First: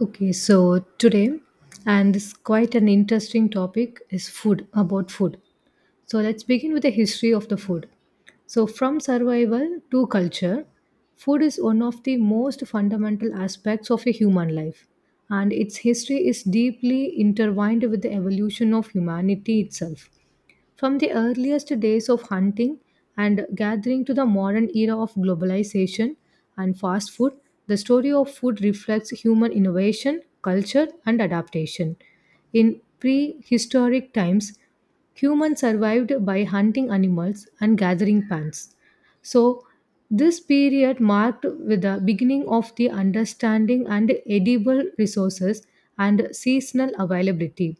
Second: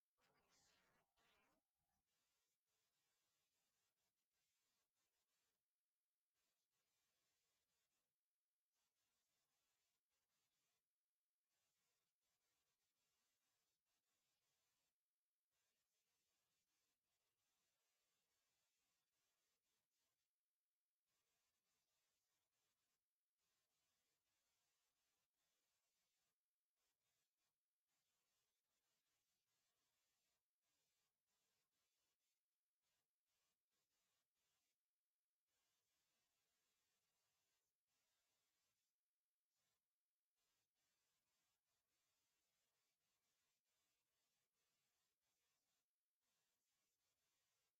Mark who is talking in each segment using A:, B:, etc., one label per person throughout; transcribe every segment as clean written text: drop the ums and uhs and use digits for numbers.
A: Okay, so today, and this is quite an interesting topic, is food, about food. So let's begin with the history of the food. So, from survival to culture, food is one of the most fundamental aspects of a human life, and its history is deeply intertwined with the evolution of humanity itself. From the earliest days of hunting and gathering to the modern era of globalization and fast food, the story of food reflects human innovation, culture, and adaptation. In prehistoric times, humans survived by hunting animals and gathering plants. So, this period marked with the beginning of the understanding and edible resources and seasonal availability.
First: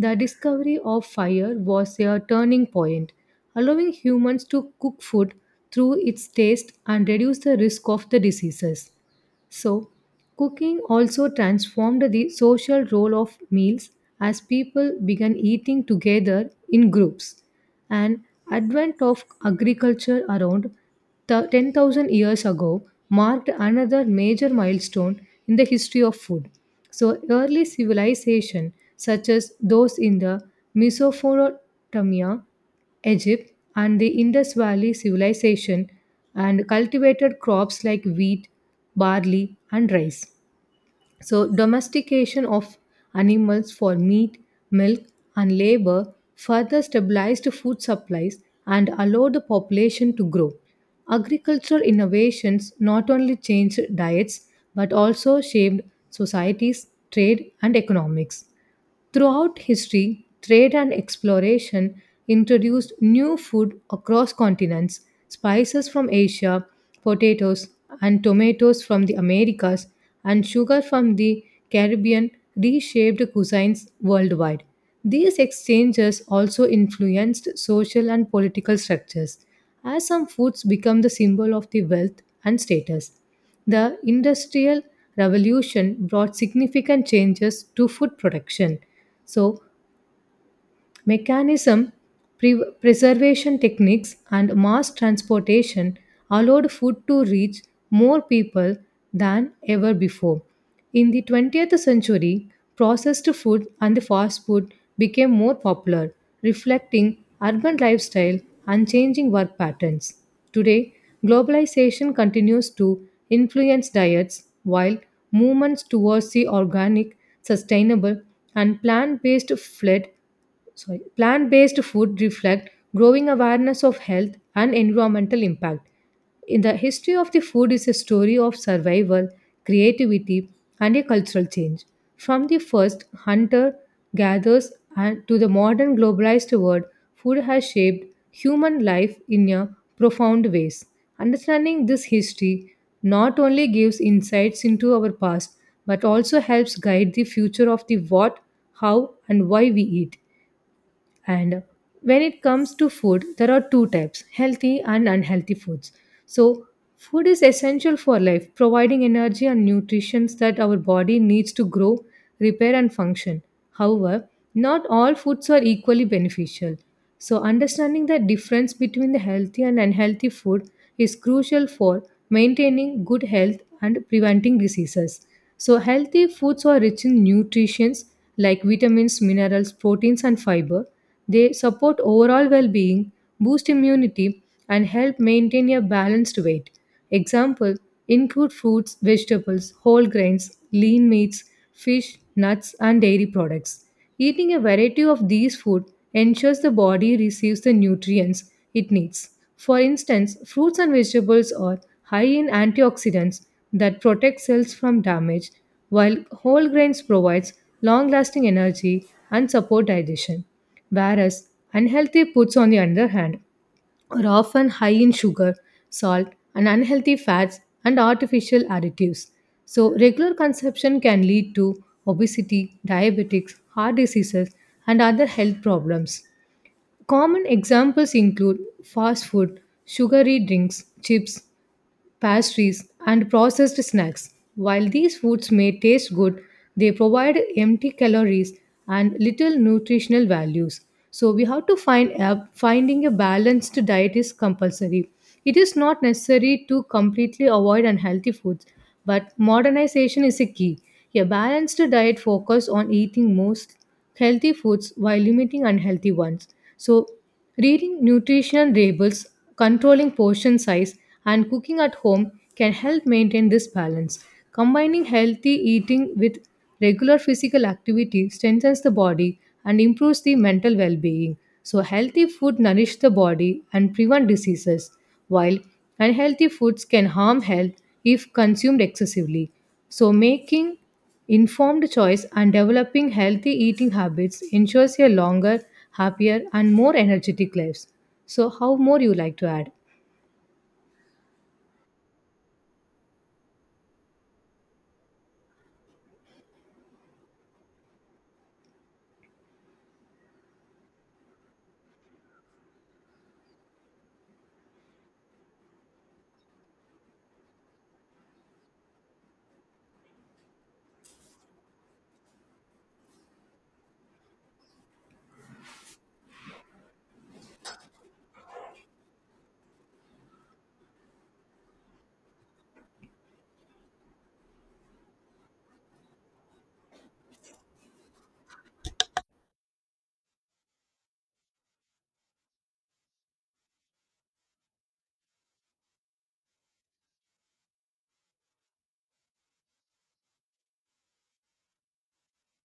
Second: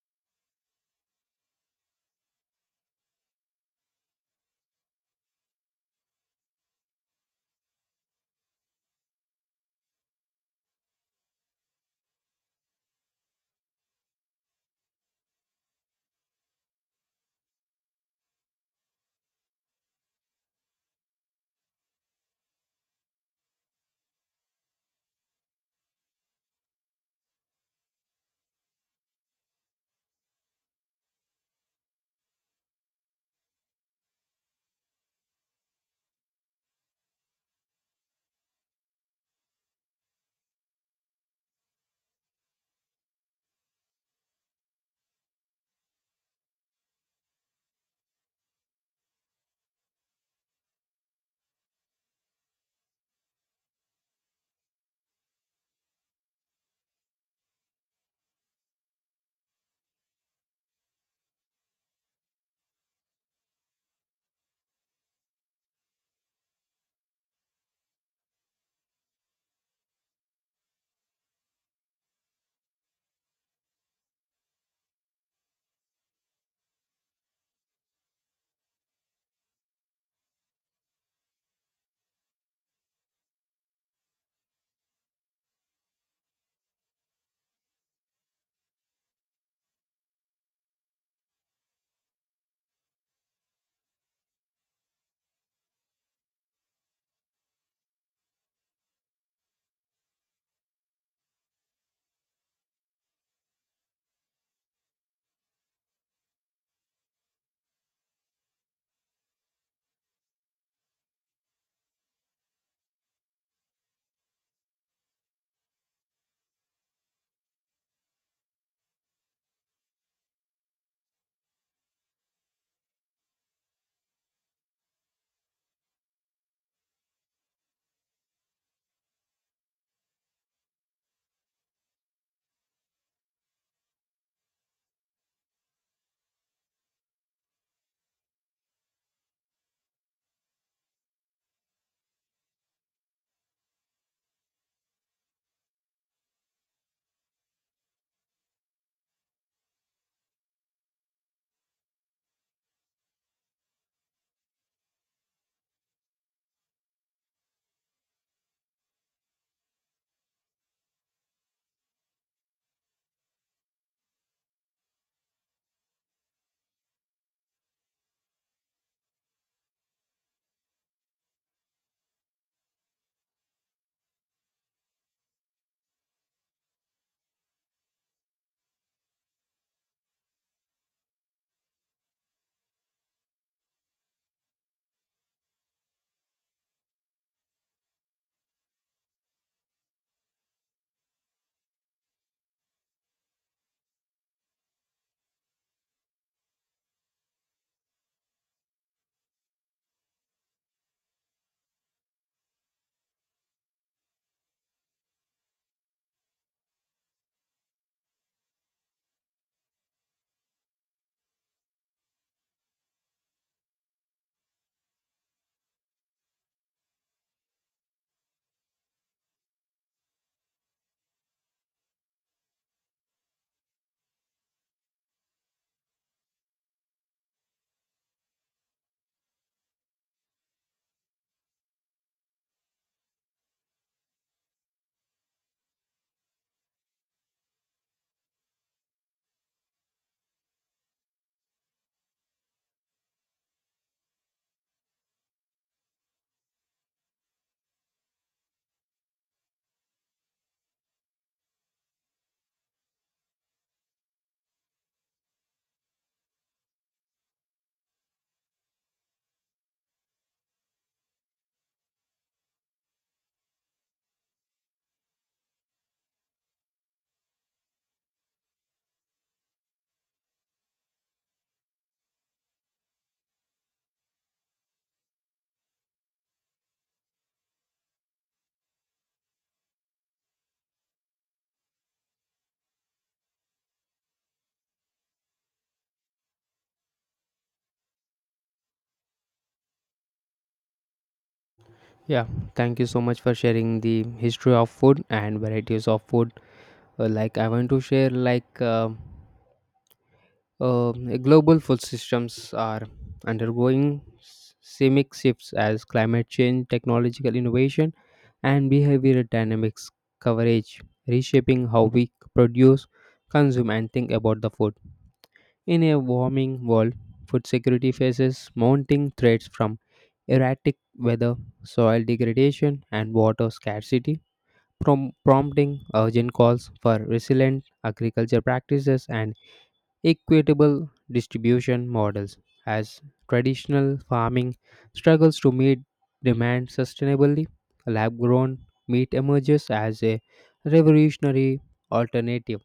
A: The discovery of fire was a turning point, allowing humans to cook food through its taste and reduce the risk of the diseases. So, cooking also transformed the social role of meals as people began eating together in groups. And advent of agriculture around 10,000 years ago marked another major milestone in the history of food. So, early civilization such as those in the Mesopotamia, Egypt, and the Indus Valley civilization and cultivated crops like wheat, barley, and rice. So, domestication of animals for meat, milk, and labor further stabilized food supplies and allowed the population to grow. Agricultural innovations not only changed diets but also shaped societies, trade, and economics. Throughout history, trade and exploration introduced new food across continents. Spices from Asia, potatoes and tomatoes from the Americas, and sugar from the Caribbean reshaped cuisines worldwide. These exchanges also influenced social and political structures, as some foods become the symbol of the wealth and status. The Industrial Revolution brought significant changes to food production. So, mechanism, preservation techniques, and mass transportation allowed food to reach more people than ever before. In the 20th century, processed food and fast food became more popular, reflecting urban lifestyle and changing work patterns. Today, globalization continues to influence diets while movements towards the organic, sustainable, and plant based fled, sorry, plant-based food reflect growing awareness of health and environmental impact. In the history of the food is a story of survival, creativity, and a cultural change. From the first hunter gatherers and to the modern globalized world, food has shaped human life in a profound ways. Understanding this history not only gives insights into our past but also helps guide the future of the what, how, and why we eat. And when it comes to food, there are two types, healthy and unhealthy foods. So, food is essential for life, providing energy and nutrition that our body needs to grow, repair, and function. However, not all foods are equally beneficial. So, understanding the difference between the healthy and unhealthy food is crucial for maintaining good health and preventing diseases. So, healthy foods are rich in nutrients like vitamins, minerals, proteins, and fiber. They support overall well being, boost immunity, and help maintain a balanced weight. Example include fruits, vegetables, whole grains, lean meats, fish, nuts, and dairy products. Eating a variety of these food ensures the body receives the nutrients it needs. For instance, fruits and vegetables are high in antioxidants that protect cells from damage, while whole grains provides long-lasting energy and support digestion. Whereas unhealthy foods on the other hand are often high in sugar, salt, and unhealthy fats and artificial additives. So, regular consumption can lead to obesity, diabetics, heart diseases, and other health problems. Common examples include fast food, sugary drinks, chips, pastries, and processed snacks. While these foods may taste good, they provide empty calories and little nutritional values. So we have to find a, finding a balanced diet is compulsory. It is not necessary to completely avoid unhealthy foods, but modernization is a key. A balanced diet focuses on eating most healthy foods while limiting unhealthy ones. So reading nutritional labels, controlling portion size, and cooking at home can help maintain this balance. Combining healthy eating with regular physical activity strengthens the body and improves the mental well being. So, healthy food nourish the body and prevent diseases, while unhealthy foods can harm health if consumed excessively. So, making informed choice and developing healthy eating habits ensures a longer, happier, and more energetic lives. So, how more you like to add?
B: Yeah, thank you so much for sharing the history of food and varieties of food. Like I want to share, like global food systems are undergoing seismic shifts as climate change, technological innovation, and behavioral dynamics coverage, reshaping how we produce, consume, and think about the food. In a warming world, food security faces mounting threats from erratic weather, soil degradation, and water scarcity prompting urgent calls for resilient agriculture practices and equitable distribution models as traditional farming struggles to meet demand sustainably, lab grown meat emerges as a revolutionary alternative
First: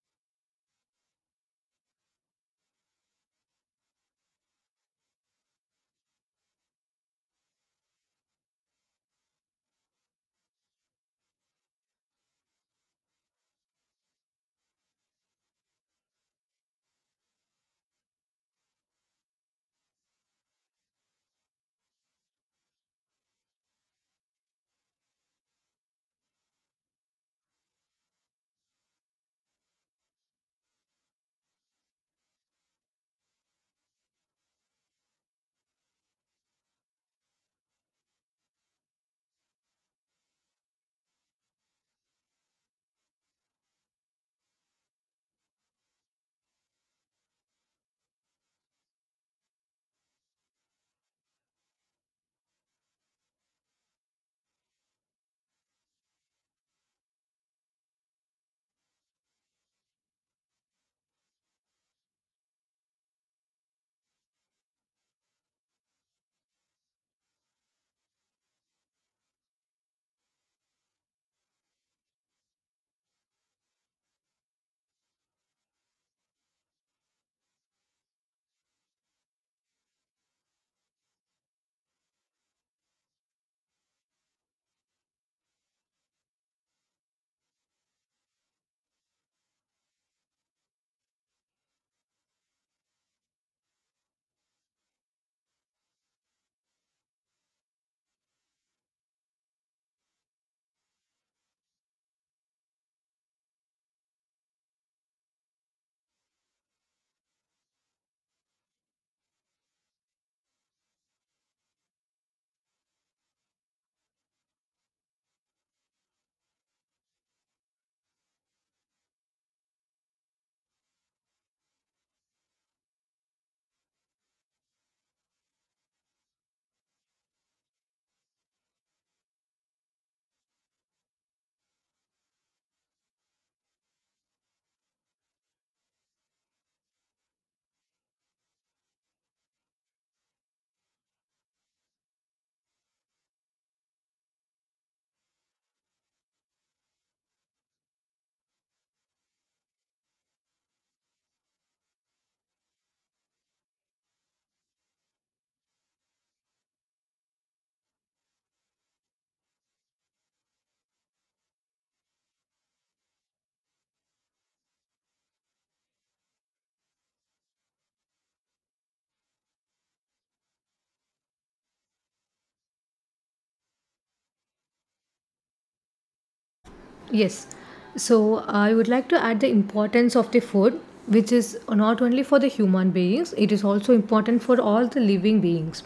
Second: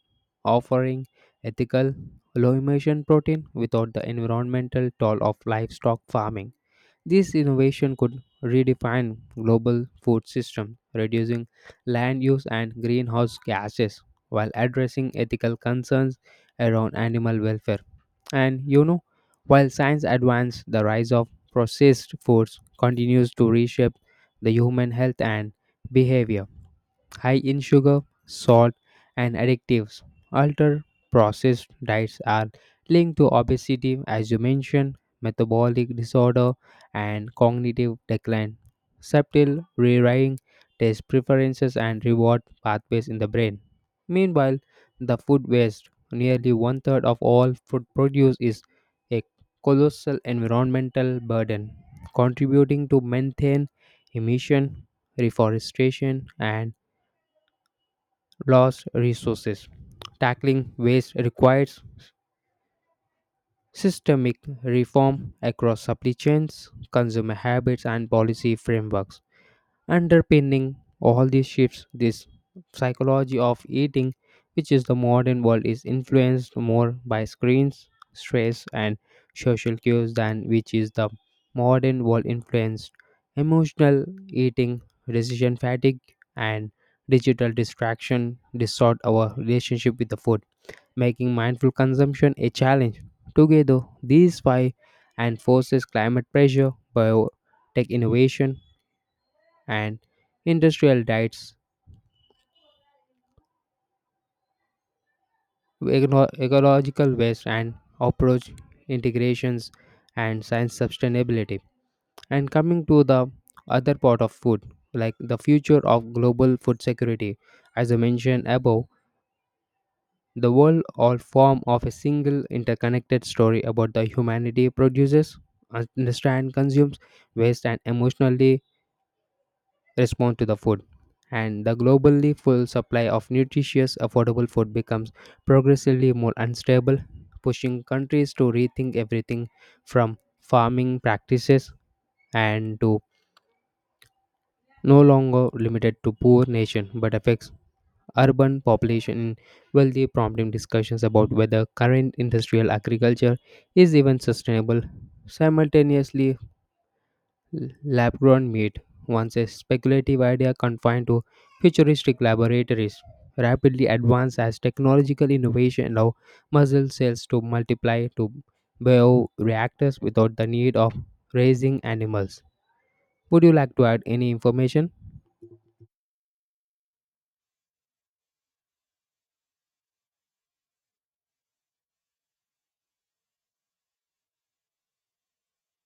B: offering ethical low emission protein without the environmental toll of livestock farming. This innovation could redefine global food system, reducing land use and greenhouse gases while addressing ethical concerns around animal welfare. And you know, while science advances, the rise of processed foods continues to reshape the human health and behavior, high in sugar, salt, and additives. Ultra processed diets are linked to obesity, as you mentioned, metabolic disorder, and cognitive decline. Subtle rewiring taste preferences and reward pathways in the brain. Meanwhile, the food waste, nearly one third of all food produce, is a colossal environmental burden, contributing to methane emission, reforestation, and lost resources. Tackling waste requires systemic reform across supply chains, consumer habits, and policy frameworks. Underpinning all these shifts, this psychology of eating, which is the modern world, is influenced more by screens, stress, and social cues than which is the modern world influenced emotional eating, decision fatigue, and digital distraction distort our relationship with the food, making mindful consumption a challenge. Together, these five and forces climate pressure, biotech innovation, and industrial diets, ecological waste, and approach integrations and science sustainability. And coming to the other part of food, like the future of global food security, as I mentioned above, the world all form of a single interconnected story about the humanity produces, understand, consumes, waste, and emotionally respond to the food. And the globally full supply of nutritious, affordable food becomes progressively more unstable, pushing countries to rethink everything from farming practices and to no longer limited to poor nation but affects urban population in wealthy prompting discussions about whether current industrial agriculture is even sustainable. Simultaneously, lab grown meat, once a speculative idea confined to futuristic laboratories, rapidly advanced as technological innovation allow muscle cells to multiply to bioreactors without the need of raising animals. Would you like to add any information?
A: Yes. So I would like to add the importance of the food, which is not only for the human beings, it is also important for all the living beings.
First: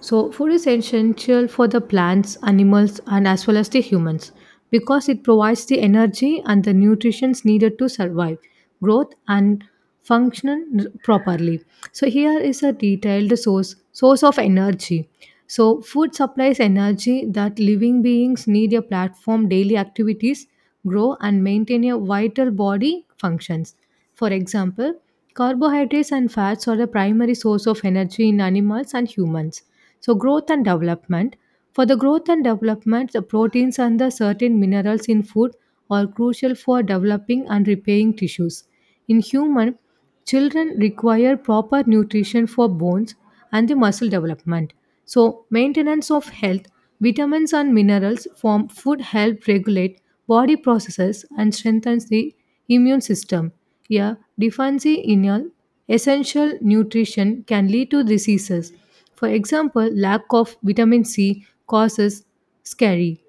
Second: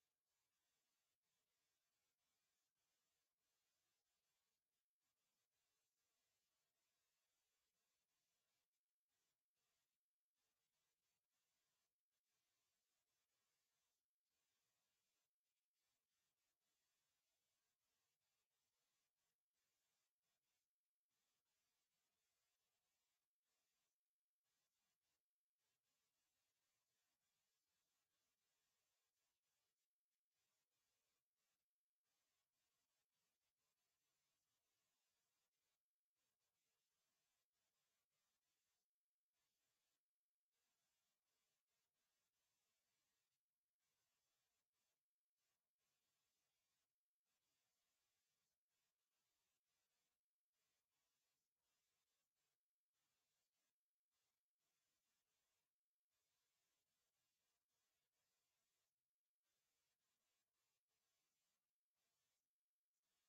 A: So food is essential for the plants, animals, and as well as the humans because it provides the energy and the nutrients needed to survive, growth, and function properly. So here is a detailed source of energy. So food supplies energy that living beings need a platform daily activities grow and maintain a vital body functions. For example, carbohydrates and fats are the primary source of energy in animals and humans. So, growth and development. For the growth and development, the proteins and the certain minerals in food are crucial for developing and repairing tissues. In human, children require proper nutrition for bones and the muscle development. So, maintenance of health, vitamins and minerals from food help regulate body processes and strengthens the immune system. A deficiency in a essential nutrition can lead to diseases. For example, lack of vitamin C causes scurry,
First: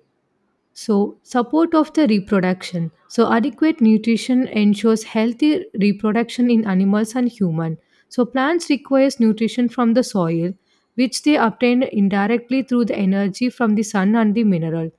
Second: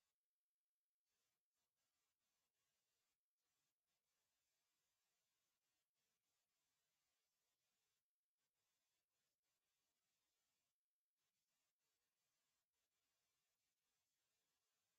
A: so, support of the reproduction. So, adequate nutrition ensures healthy reproduction in animals and human. So, plants requires nutrition from the soil, which they obtain indirectly through the energy from the sun and the mineral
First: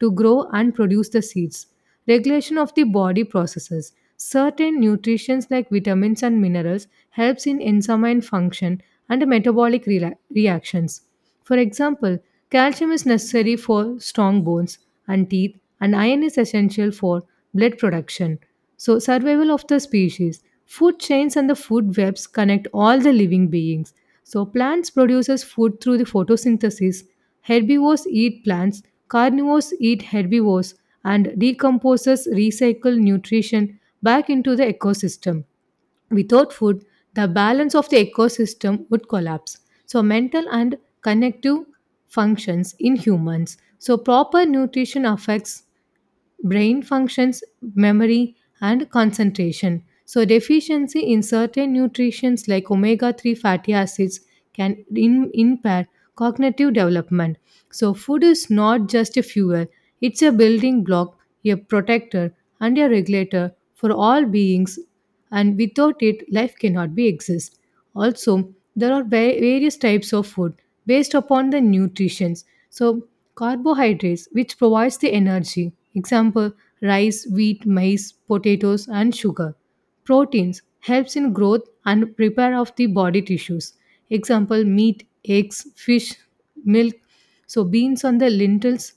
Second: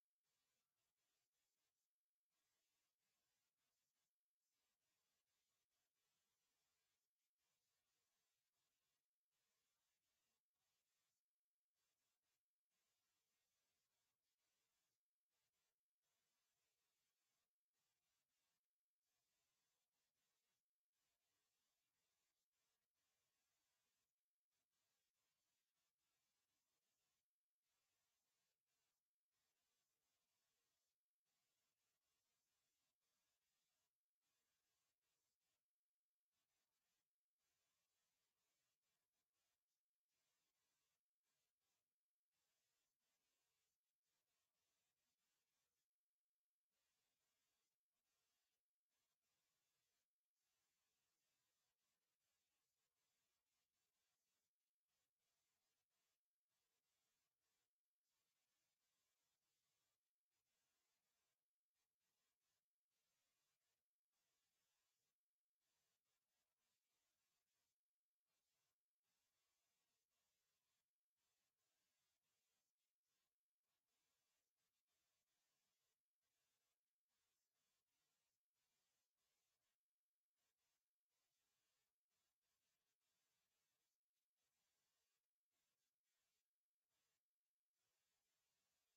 A: to grow and produce the seeds. Regulation of the body processes. Certain nutrients like vitamins and minerals helps in enzyme function and metabolic reactions. For example, calcium is necessary for strong bones and teeth, and iron is essential for blood production. So, survival of the species. Food chains and the food webs connect all the living beings. So, plants produces food through the photosynthesis. Herbivores eat plants, carnivores eat herbivores, and decomposers recycle nutrition back into the ecosystem. Without food, the balance of the ecosystem would collapse. So, mental and connective functions in humans. So, proper nutrition affects brain functions, memory, and concentration. So, deficiency in certain nutrients like omega 3 fatty acids can impair cognitive development. So, food is not just a fuel, it's a building block, a protector, and a regulator for all beings and without it life cannot be exist. Also there are various types of food based upon the nutritions. So carbohydrates, which provides the energy, example rice, wheat, maize, potatoes, and sugar. Proteins helps in growth and repair of the body tissues, example meat, eggs, fish, milk. So beans on the lentils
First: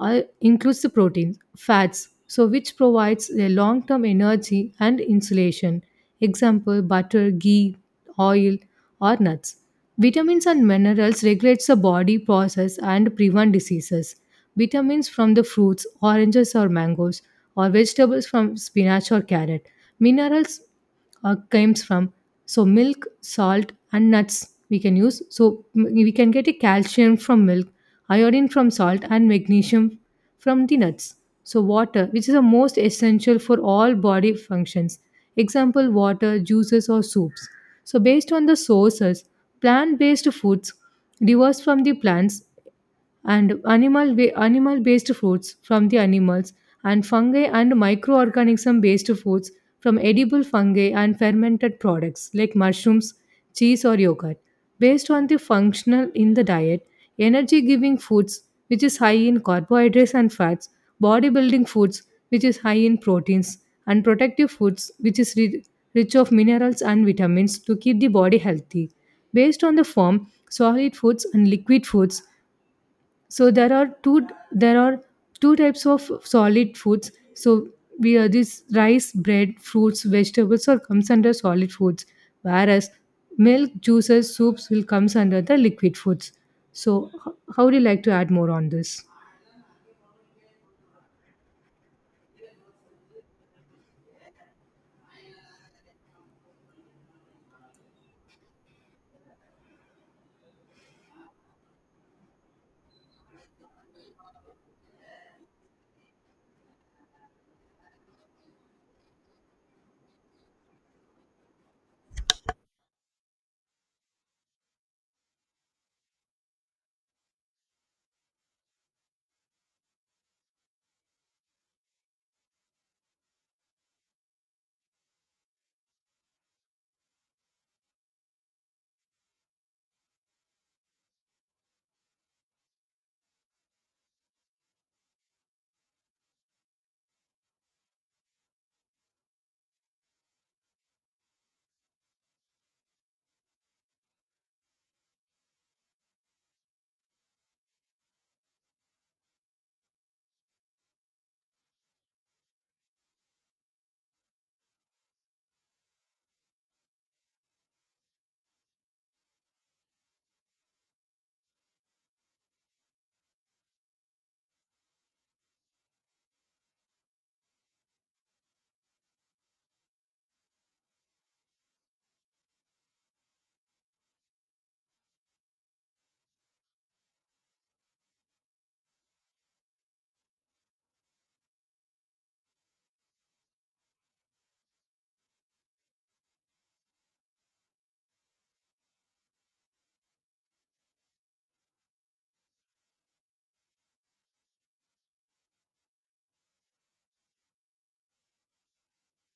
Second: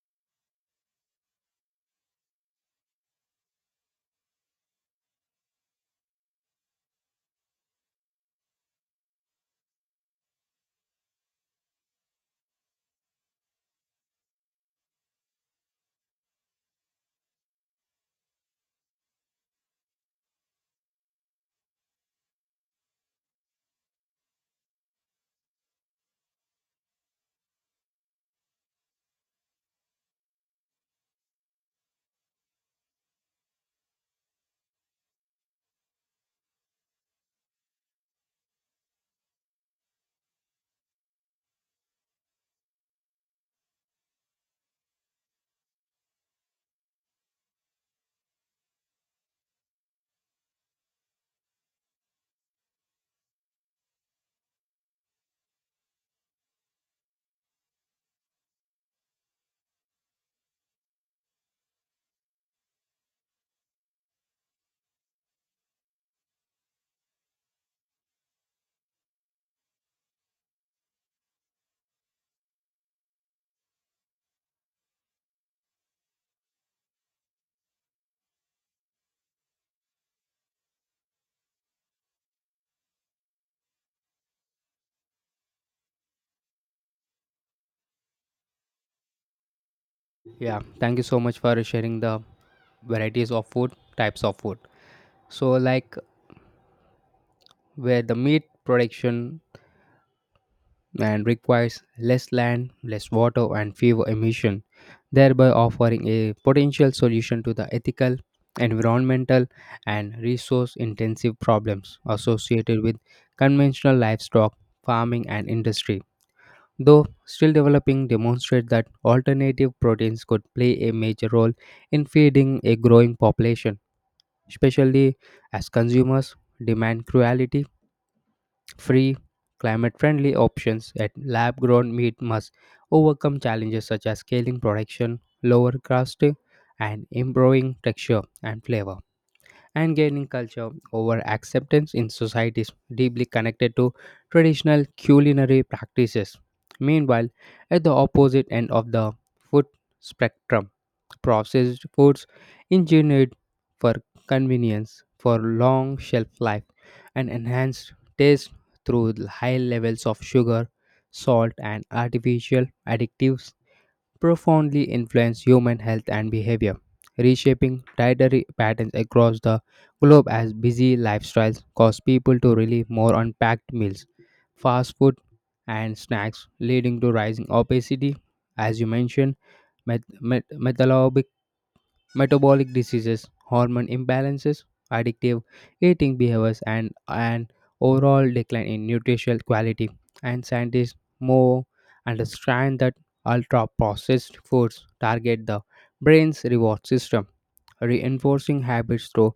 A: includes the proteins, fats, so which provides a long-term energy and insulation. Example: butter, ghee, oil, or nuts. Vitamins and minerals regulates the body process and prevent diseases. Vitamins from the fruits, oranges or mangoes, or vegetables from spinach or carrot. Minerals comes from. So milk, salt, and nuts we can use. So we can get a calcium from milk, iodine from salt, and magnesium from the nuts. So water, which is the most essential for all body functions. Example: water, juices, or soups. So based on the sources, plant-based foods diverse from the plants and animal based foods from the animals, and fungi and microorganism based foods from edible fungi and fermented products like mushrooms, cheese or yogurt. Based on the functional in the diet, energy giving foods, which is high in carbohydrates and fats, bodybuilding foods, which is high in proteins, and protective foods, which is rich of minerals and vitamins to keep the body healthy. Based on the form, solid foods and liquid foods. So there are two types of solid foods. So we are this rice, bread, fruits, vegetables or comes under solid foods, whereas milk, juices, soups will comes under the liquid foods. So how do you like to add more on this?
B: Yeah, thank you so much for sharing the varieties of food, types of food. So, like where the meat production and requires less land, less water, and fewer emissions, thereby offering a potential solution to the ethical, environmental, and resource intensive problems associated with conventional livestock farming and industry. Though still developing, demonstrate that alternative proteins could play a major role in feeding a growing population, especially as consumers demand cruelty free, climate friendly options at lab grown meat must overcome challenges such as scaling production, lower cost, and improving texture and flavor and gaining culture over acceptance in societies deeply connected to traditional culinary practices. Meanwhile, at the opposite end of the food spectrum, processed foods engineered for convenience, for long shelf life, and enhanced taste through high levels of sugar, salt, and artificial additives profoundly influence human health and behavior, reshaping dietary patterns across the globe as busy lifestyles cause people to rely more on packed meals, fast food, and snacks, leading to rising obesity, as you mentioned, met- met- metabolic metabolic diseases, hormone imbalances, addictive eating behaviors, and an overall decline in nutritional quality. And scientists more understand that ultra processed foods target the brain's reward system, reinforcing habits through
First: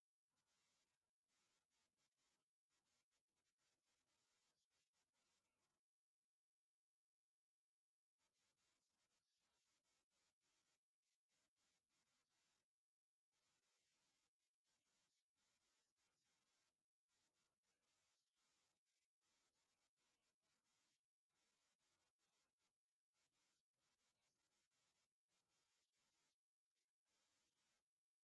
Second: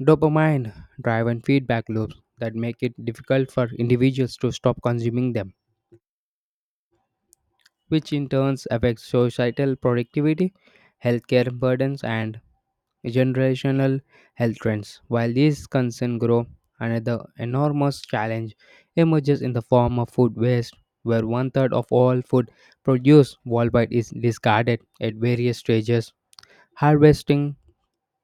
B: dopamine driven feedback loops that make it difficult for individuals to stop consuming them, which in turn affects societal productivity, healthcare burdens, and generational health trends. While these concerns grow, another enormous challenge emerges in the form of food waste, where one third of all food produced worldwide is discarded at various stages harvesting,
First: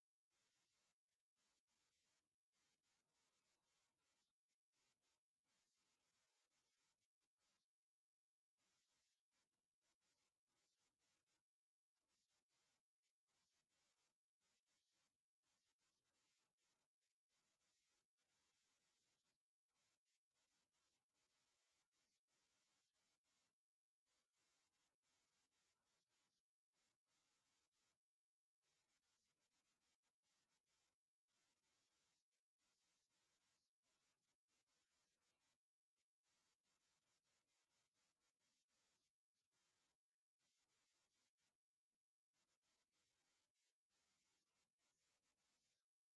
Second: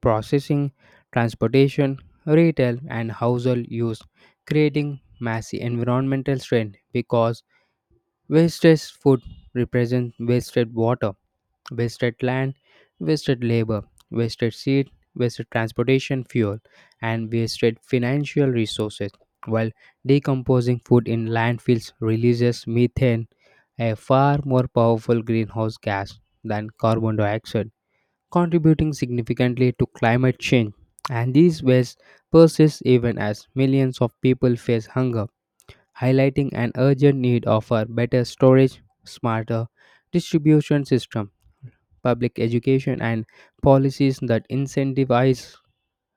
B: processing, transportation, retail, and household use, creating massive environmental strain because wasted food represents wasted water, wasted land, wasted labor, wasted seed, wasted transportation fuel, and wasted financial resources. While decomposing food in landfills releases methane, a far more powerful greenhouse gas than carbon dioxide, contributing significantly to climate change. And these wastes persist even as millions of people face hunger, highlighting an urgent need of a better storage, smarter distribution system, public education, and policies that incentivize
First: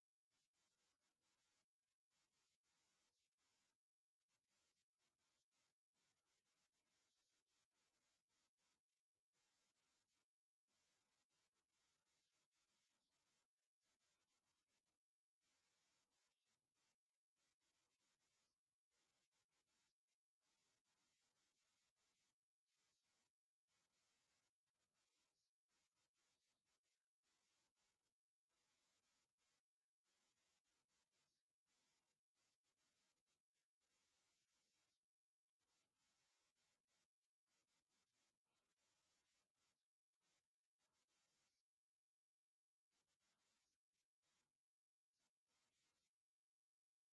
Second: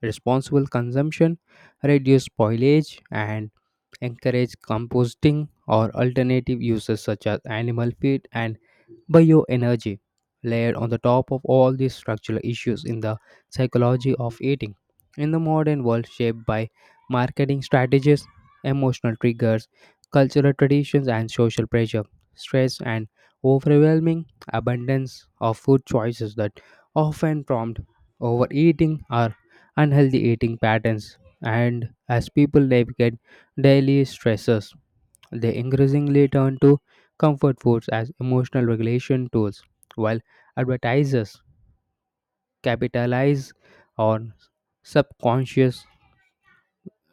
B: responsible consumption, reduce spoilage, and encourage composting or alternative uses such as animal feed and bioenergy. Layered on the top of all these structural issues in the psychology of eating. In the modern world, shaped by marketing strategies, emotional triggers, cultural traditions, and social pressure, stress, and overwhelming abundance of food choices that often prompt overeating are unhealthy eating patterns, and as people navigate daily stresses, they increasingly turn to comfort foods as emotional regulation tools, while advertisers capitalize on subconscious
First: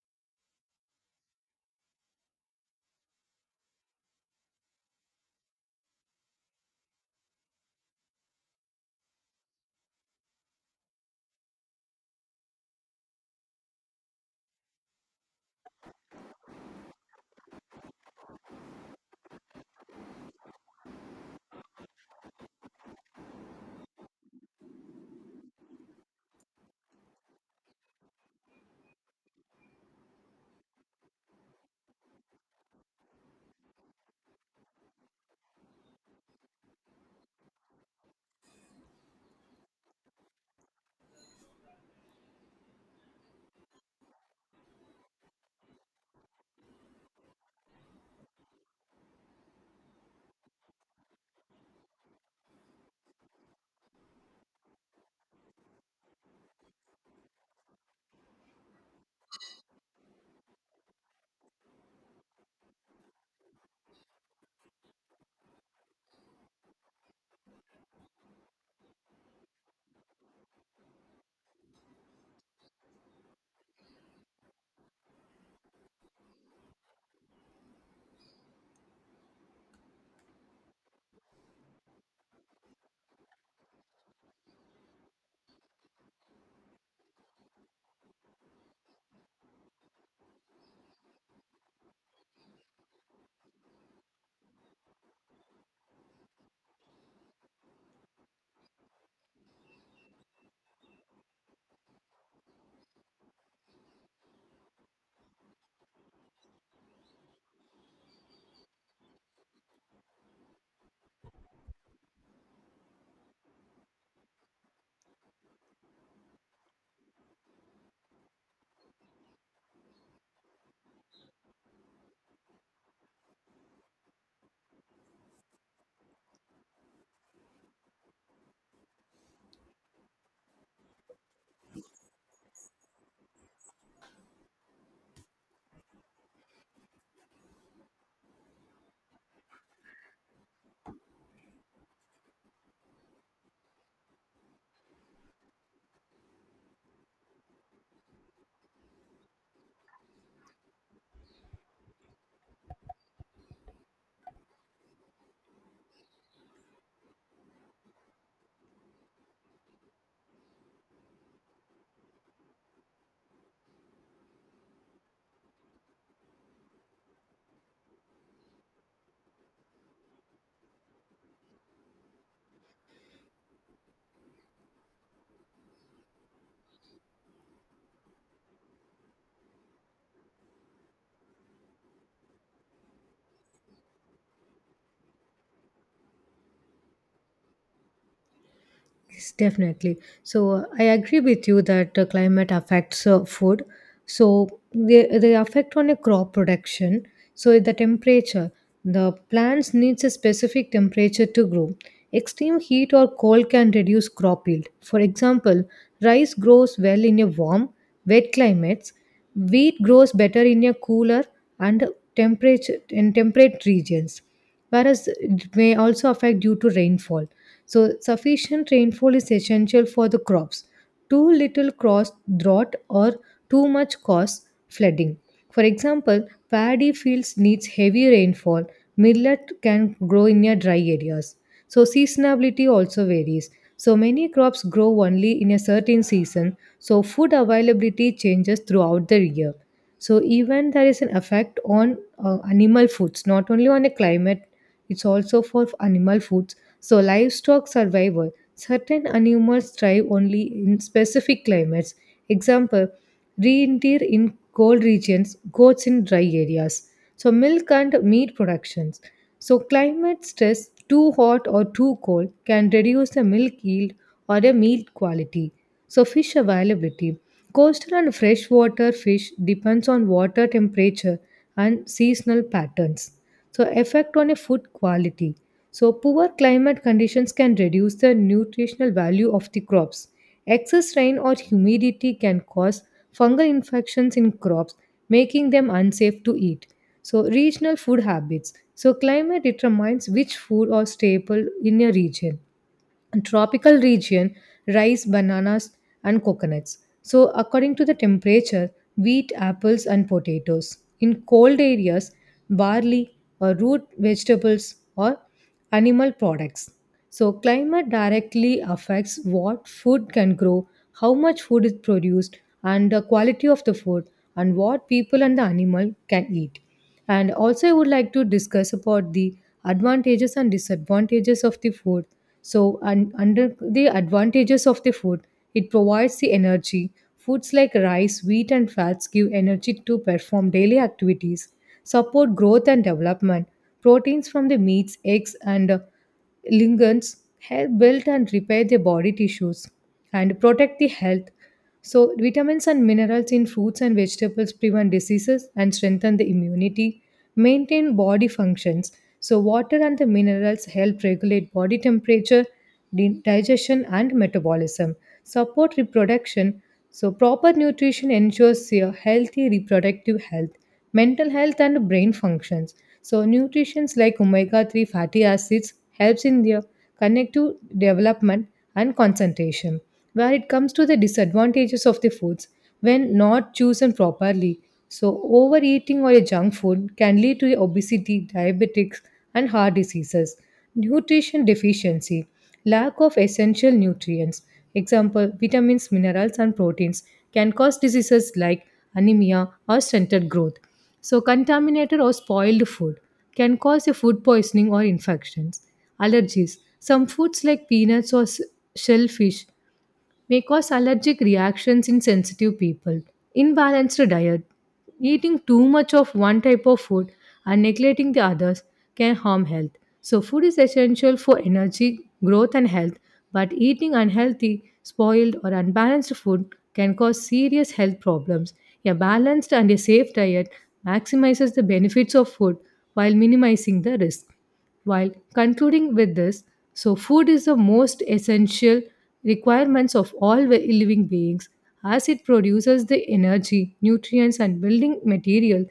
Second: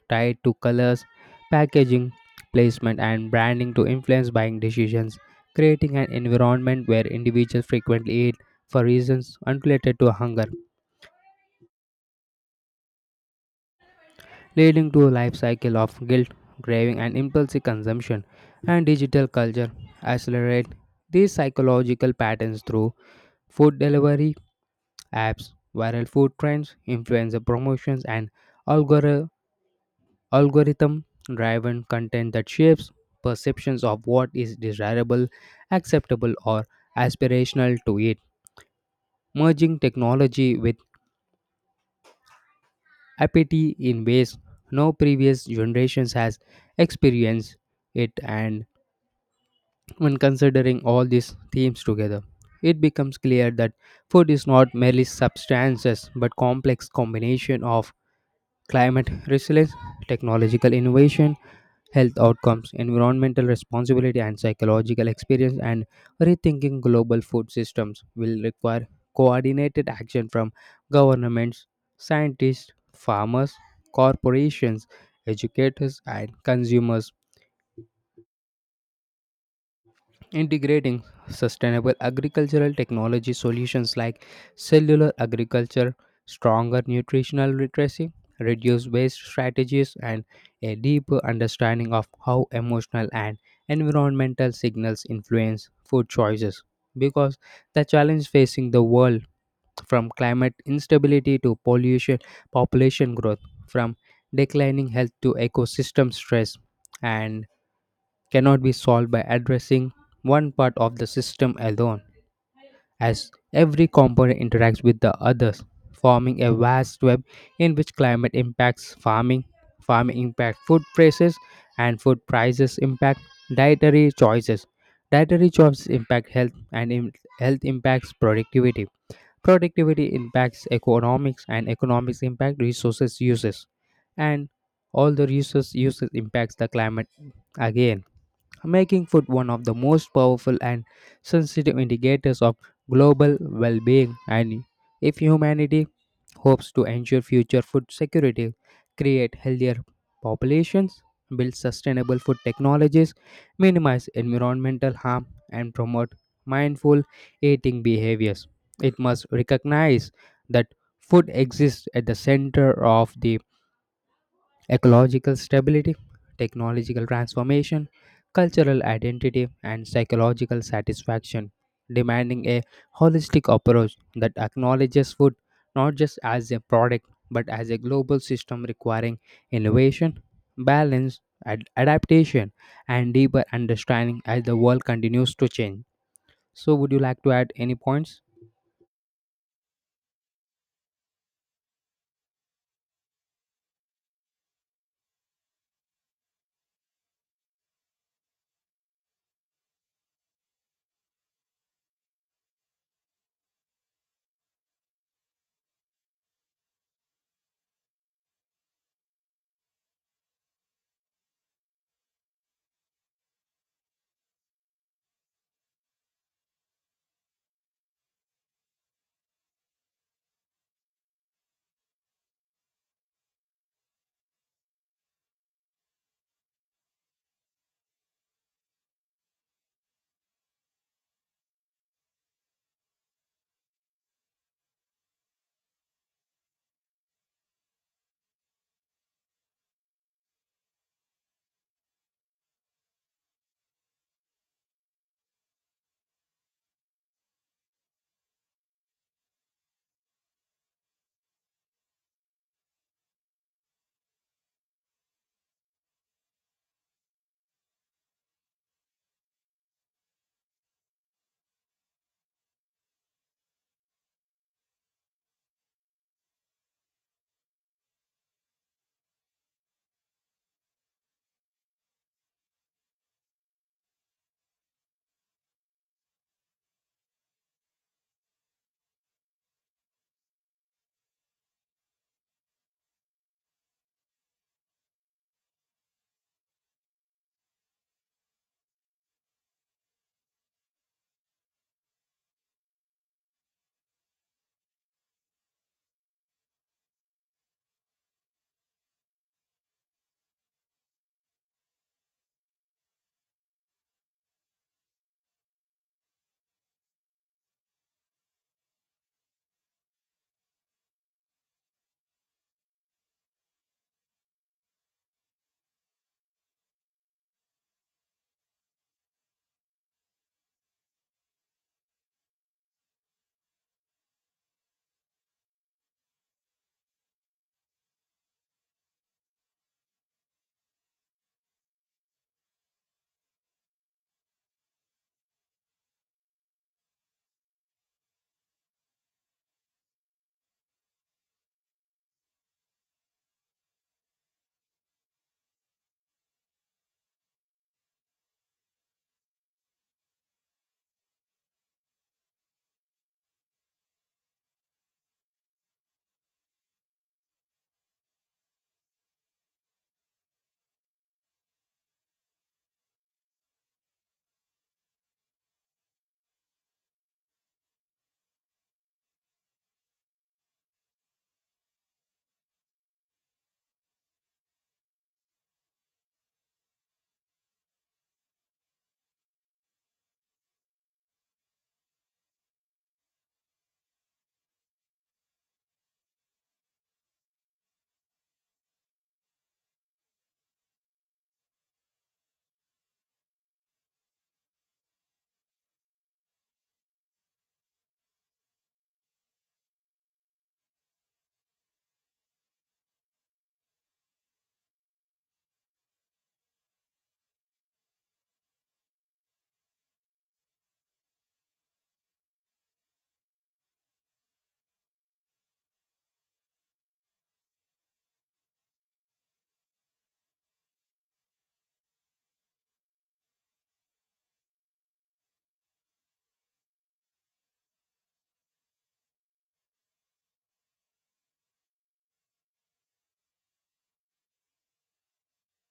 B: tied to colors, packaging, placement, and branding to influence buying decisions, creating an environment where individuals frequently eat for reasons unrelated to hunger, leading to a life cycle of guilt, craving, and impulsive consumption. And digital culture accelerate these psychological patterns through food delivery apps, viral food trends, influencer promotions, and algor- algorithm driven content that shapes perceptions of what is desirable, acceptable, or aspirational to eat. Merging technology with apathy in ways no previous generations has experienced it. And when considering all these themes together, it becomes clear that food is not merely substances but complex combination of climate resilience, technological innovation, health outcomes, environmental responsibility and psychological experience and rethinking global food systems will require coordinated action from governments, scientists, farmers, corporations, educators and consumers integrating sustainable agricultural technology solutions like cellular agriculture, stronger nutritional literacy, reduced waste strategies, and a deeper understanding of how emotional and environmental signals influence food choices. Because the challenge facing the world, from climate instability to pollution, population growth, from declining health to ecosystem stress, and cannot be solved by addressing one part of the system alone, as every component interacts with the others, forming a vast web in which climate impacts farming, farming impact food prices, and food prices impact dietary choices. Dietary choices impact health, and health impacts productivity. Productivity impacts economics, and economics impact resources uses, and all the resource uses impacts the climate again, making food one of the most powerful and sensitive indicators of global well-being and if humanity hopes to ensure future food security, create healthier populations, build sustainable food technologies, minimize environmental harm and promote mindful eating behaviors, it must recognize that food exists at the center of the ecological stability, technological transformation, cultural identity, and psychological satisfaction, demanding a holistic approach that acknowledges food not just as a product but as a global system requiring innovation, balance, adaptation, and deeper understanding as the world continues to change. So, would you like to add any points?
A: Yes, definitely. So I agree with you that climate affects food. So they affect on a crop production. So the temperature, the plants needs a specific temperature to grow. Extreme heat or cold can reduce crop yield. For example, rice grows well in a warm, wet climates. Wheat grows better in a cooler and temperature and temperate regions, whereas it may also affect due to rainfall. So, sufficient rainfall is essential for the crops. Too little cross drought or too much cause flooding. For example, paddy fields needs heavy rainfall. Millet can grow in a dry areas. So seasonality also varies. So many crops grow only in a certain season. So food availability changes throughout the year. So even there is an effect on animal foods, not only on the climate, it's also for animal foods. So livestock survival, certain animals thrive only in specific climates, example reindeer in cold regions, goats in dry areas. So, milk and meat productions. So, climate stress, too hot or too cold, can reduce the milk yield or the meat quality. So, fish availability. Coastal and freshwater fish depends on water temperature and seasonal patterns. So, effect on a food quality. So, poor climate conditions can reduce the nutritional value of the crops. Excess rain or humidity can cause fungal infections in crops, making them unsafe to eat. So, regional food habits. So, climate determines which food or staple in a region. In tropical region, rice, bananas, and coconuts, so according to the temperature, wheat, apples, and potatoes in cold areas, barley or root vegetables or animal products. So climate directly affects what food can grow, how much food is produced and the quality of the food, and what people and the animal can eat. And also, I would like to discuss about the advantages and disadvantages of the food. So, under the advantages of the food, it provides the energy. Foods like rice, wheat, and fats give energy to perform daily activities, support growth and development. Proteins from the meats, eggs, and lignans help build and repair their body tissues and protect the health. So, vitamins and minerals in fruits and vegetables prevent diseases and strengthen the immunity, maintain body functions. So, water and the minerals help regulate body temperature, digestion, and metabolism, support reproduction. So, proper nutrition ensures your healthy reproductive health, mental health, and brain functions. So nutrients like omega-3 fatty acids helps in their connective development and concentration. Where it comes to the disadvantages of the foods when not chosen properly. So overeating or a junk food can lead to obesity, diabetics, and heart diseases. Nutrition deficiency. Lack of essential nutrients, example vitamins, minerals, and proteins, can cause diseases like anemia or stunted growth. So, contaminated or spoiled food can cause a food poisoning or infections. Allergies. Some foods like peanuts or shellfish may cause allergic reactions in sensitive people. Imbalanced diet. Eating too much of one type of food and neglecting the others can harm health. So, food is essential for energy, growth, and health, but eating unhealthy, spoiled, or unbalanced food can cause serious health problems. A balanced and a safe diet maximizes the benefits of food while minimizing the risk. While concluding with this, so food is the most essential requirements of all living beings, as it produces the energy, nutrients, and building material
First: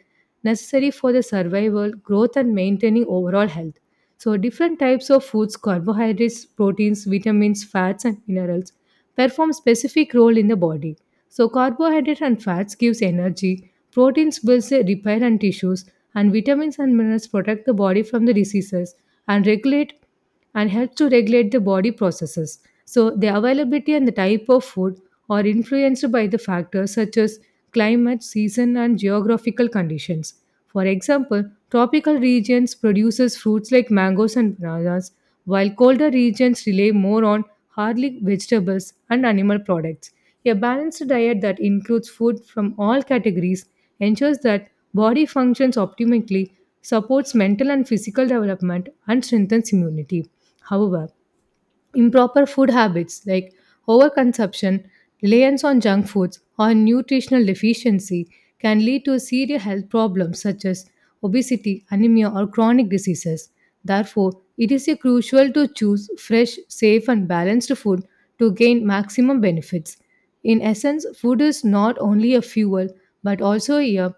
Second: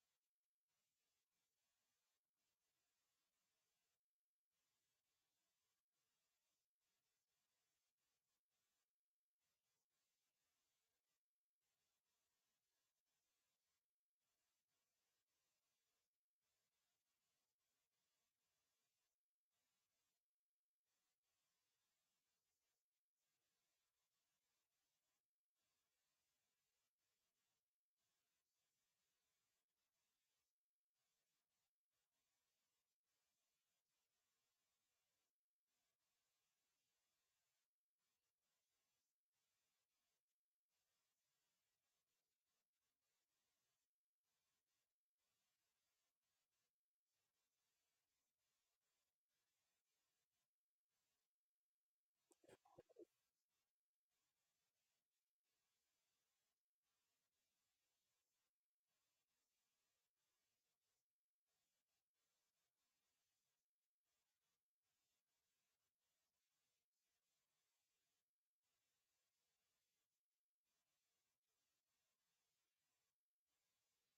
A: necessary for the survival, growth, and maintaining overall health. So different types of foods, carbohydrates, proteins, vitamins, fats, and minerals perform specific role in the body. So carbohydrates and fats gives energy, proteins builds the repair and tissues, and vitamins and minerals protect the body from the diseases and regulate, and help to regulate the body processes. So the availability and the type of food are influenced by the factors such as climate, season, and geographical conditions. For example, tropical regions produces fruits like mangoes and bananas, while colder regions rely more on hardy vegetables and animal products. A balanced diet that includes food from all categories ensures that body functions optimally, supports mental and physical development, and strengthens immunity. However, improper food habits like overconsumption, reliance on junk foods, or nutritional deficiency can lead to serious health problems such as obesity, anemia, or chronic diseases. Therefore, it is crucial to choose fresh, safe, and balanced food to gain maximum benefits. In essence, food is not only a fuel but also a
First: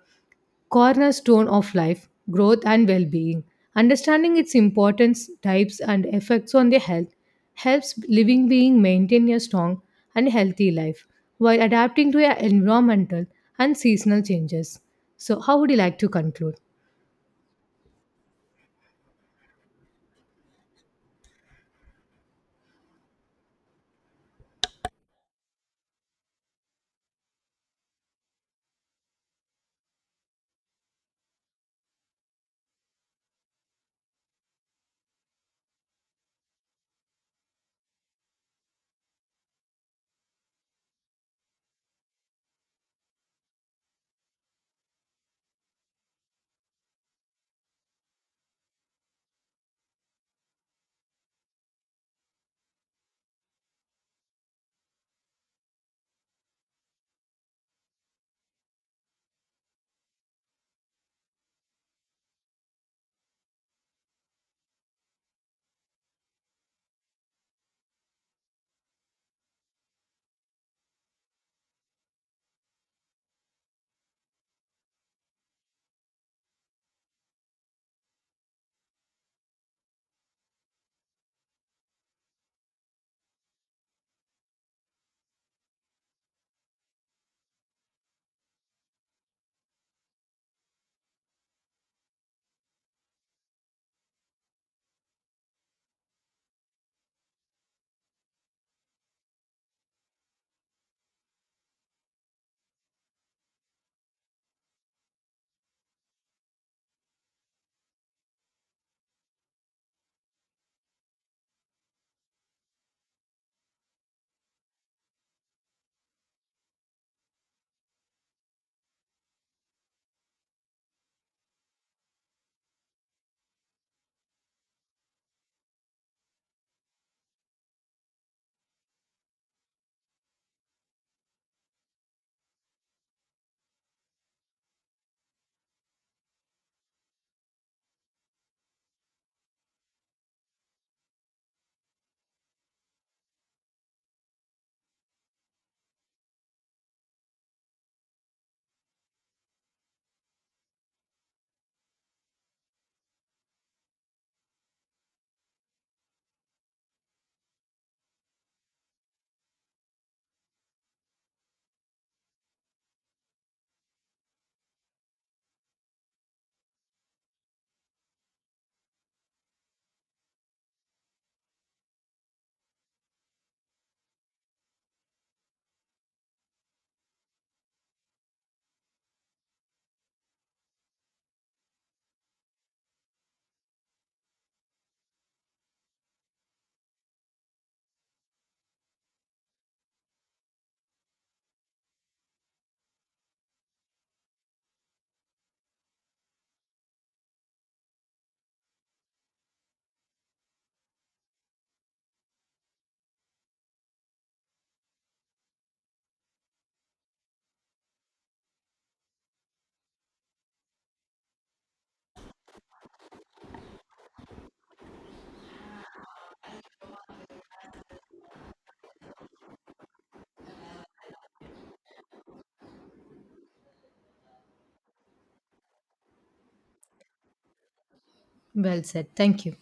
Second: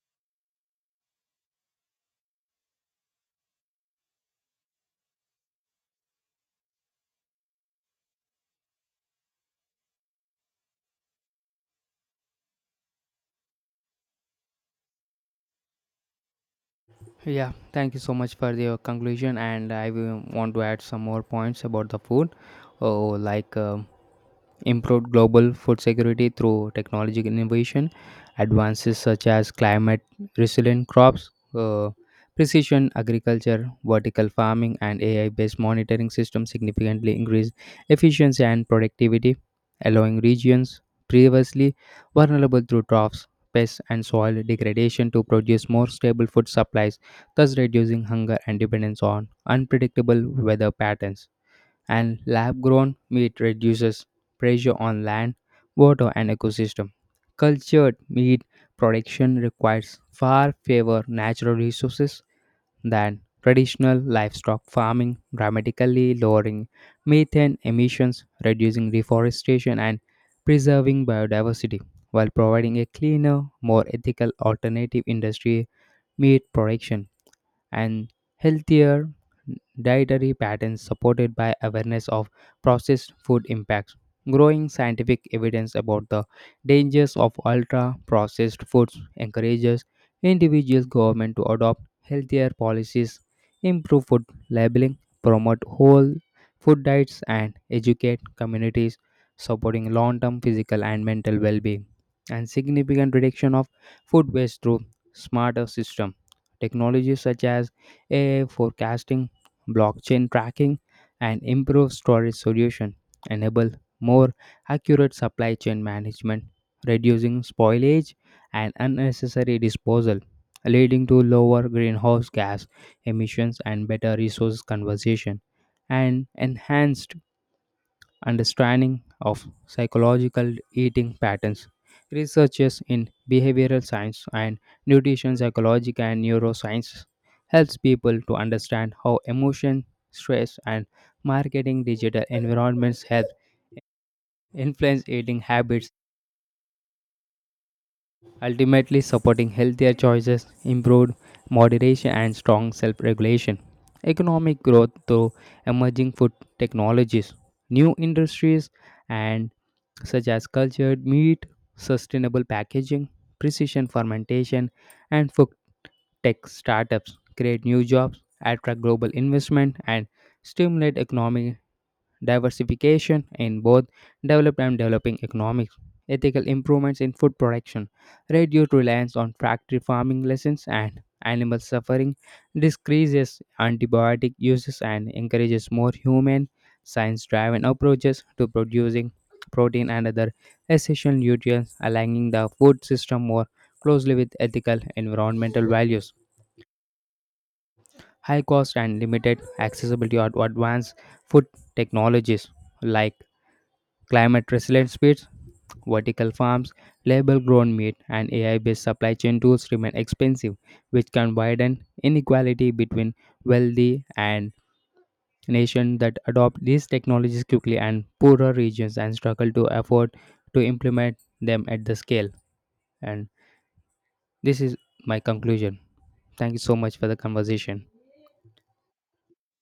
A: cornerstone of life, growth, and well being. Understanding its importance, types, and effects on the health helps living being maintain a strong and healthy life while adapting to your environmental and seasonal changes. So, how would you like to conclude?
B: Yeah, thank you so much for your conclusion, and I will want to add some more points about the food. Oh, like improved global food security through technological innovation, advances such as climate resilient crops, uh, precision agriculture, vertical farming, and AI based monitoring systems significantly increase efficiency and productivity, allowing regions previously vulnerable through droughts. Pests and soil degradation to produce more stable food supplies, thus reducing hunger and dependence on unpredictable weather patterns and lab grown meat reduces pressure on land, water, and ecosystem. Cultured meat production requires far fewer natural resources than traditional livestock farming, dramatically lowering methane emissions, reducing deforestation, and preserving biodiversity while providing a cleaner, more ethical alternative industry meat production and healthier dietary patterns supported by awareness of processed food impacts. Growing scientific evidence about the dangers of ultra processed foods encourages individuals government to adopt healthier policies, improve food labeling, promote whole food diets and educate communities supporting long-term physical and mental well-being and significant reduction of food waste through smarter system technologies such as AI forecasting, blockchain tracking, and improved storage solution enable more accurate supply chain management, reducing spoilage and unnecessary disposal, leading to lower greenhouse gas emissions and better resource conservation and enhanced understanding of psychological eating patterns. Researchers in behavioral science and nutrition psychology and neuroscience helps people to understand how emotion, stress, and marketing digital environments help influence eating habits, ultimately supporting healthier choices, improved moderation, and strong self regulation. Economic growth through emerging food technologies, new industries, and such as cultured meat, sustainable packaging, precision fermentation, and food tech startups create new jobs, attract global investment, and stimulate economic diversification in both developed and developing economics, ethical improvements in food production, reduced reliance on factory farming lessons and animal suffering, decreases antibiotic uses and encourages more human science-driven approaches to producing protein and other essential nutrients, aligning the food system more closely with ethical environmental values. High cost and limited accessibility of advanced food technologies like climate resilient speeds, vertical farms, label grown meat, and AI based supply chain tools remain expensive, which can widen inequality between wealthy and nations that adopt these technologies quickly and poorer regions and struggle to afford to implement them at the scale. And this is my conclusion. Thank you so much for the conversation.
A: Well said. Thank you.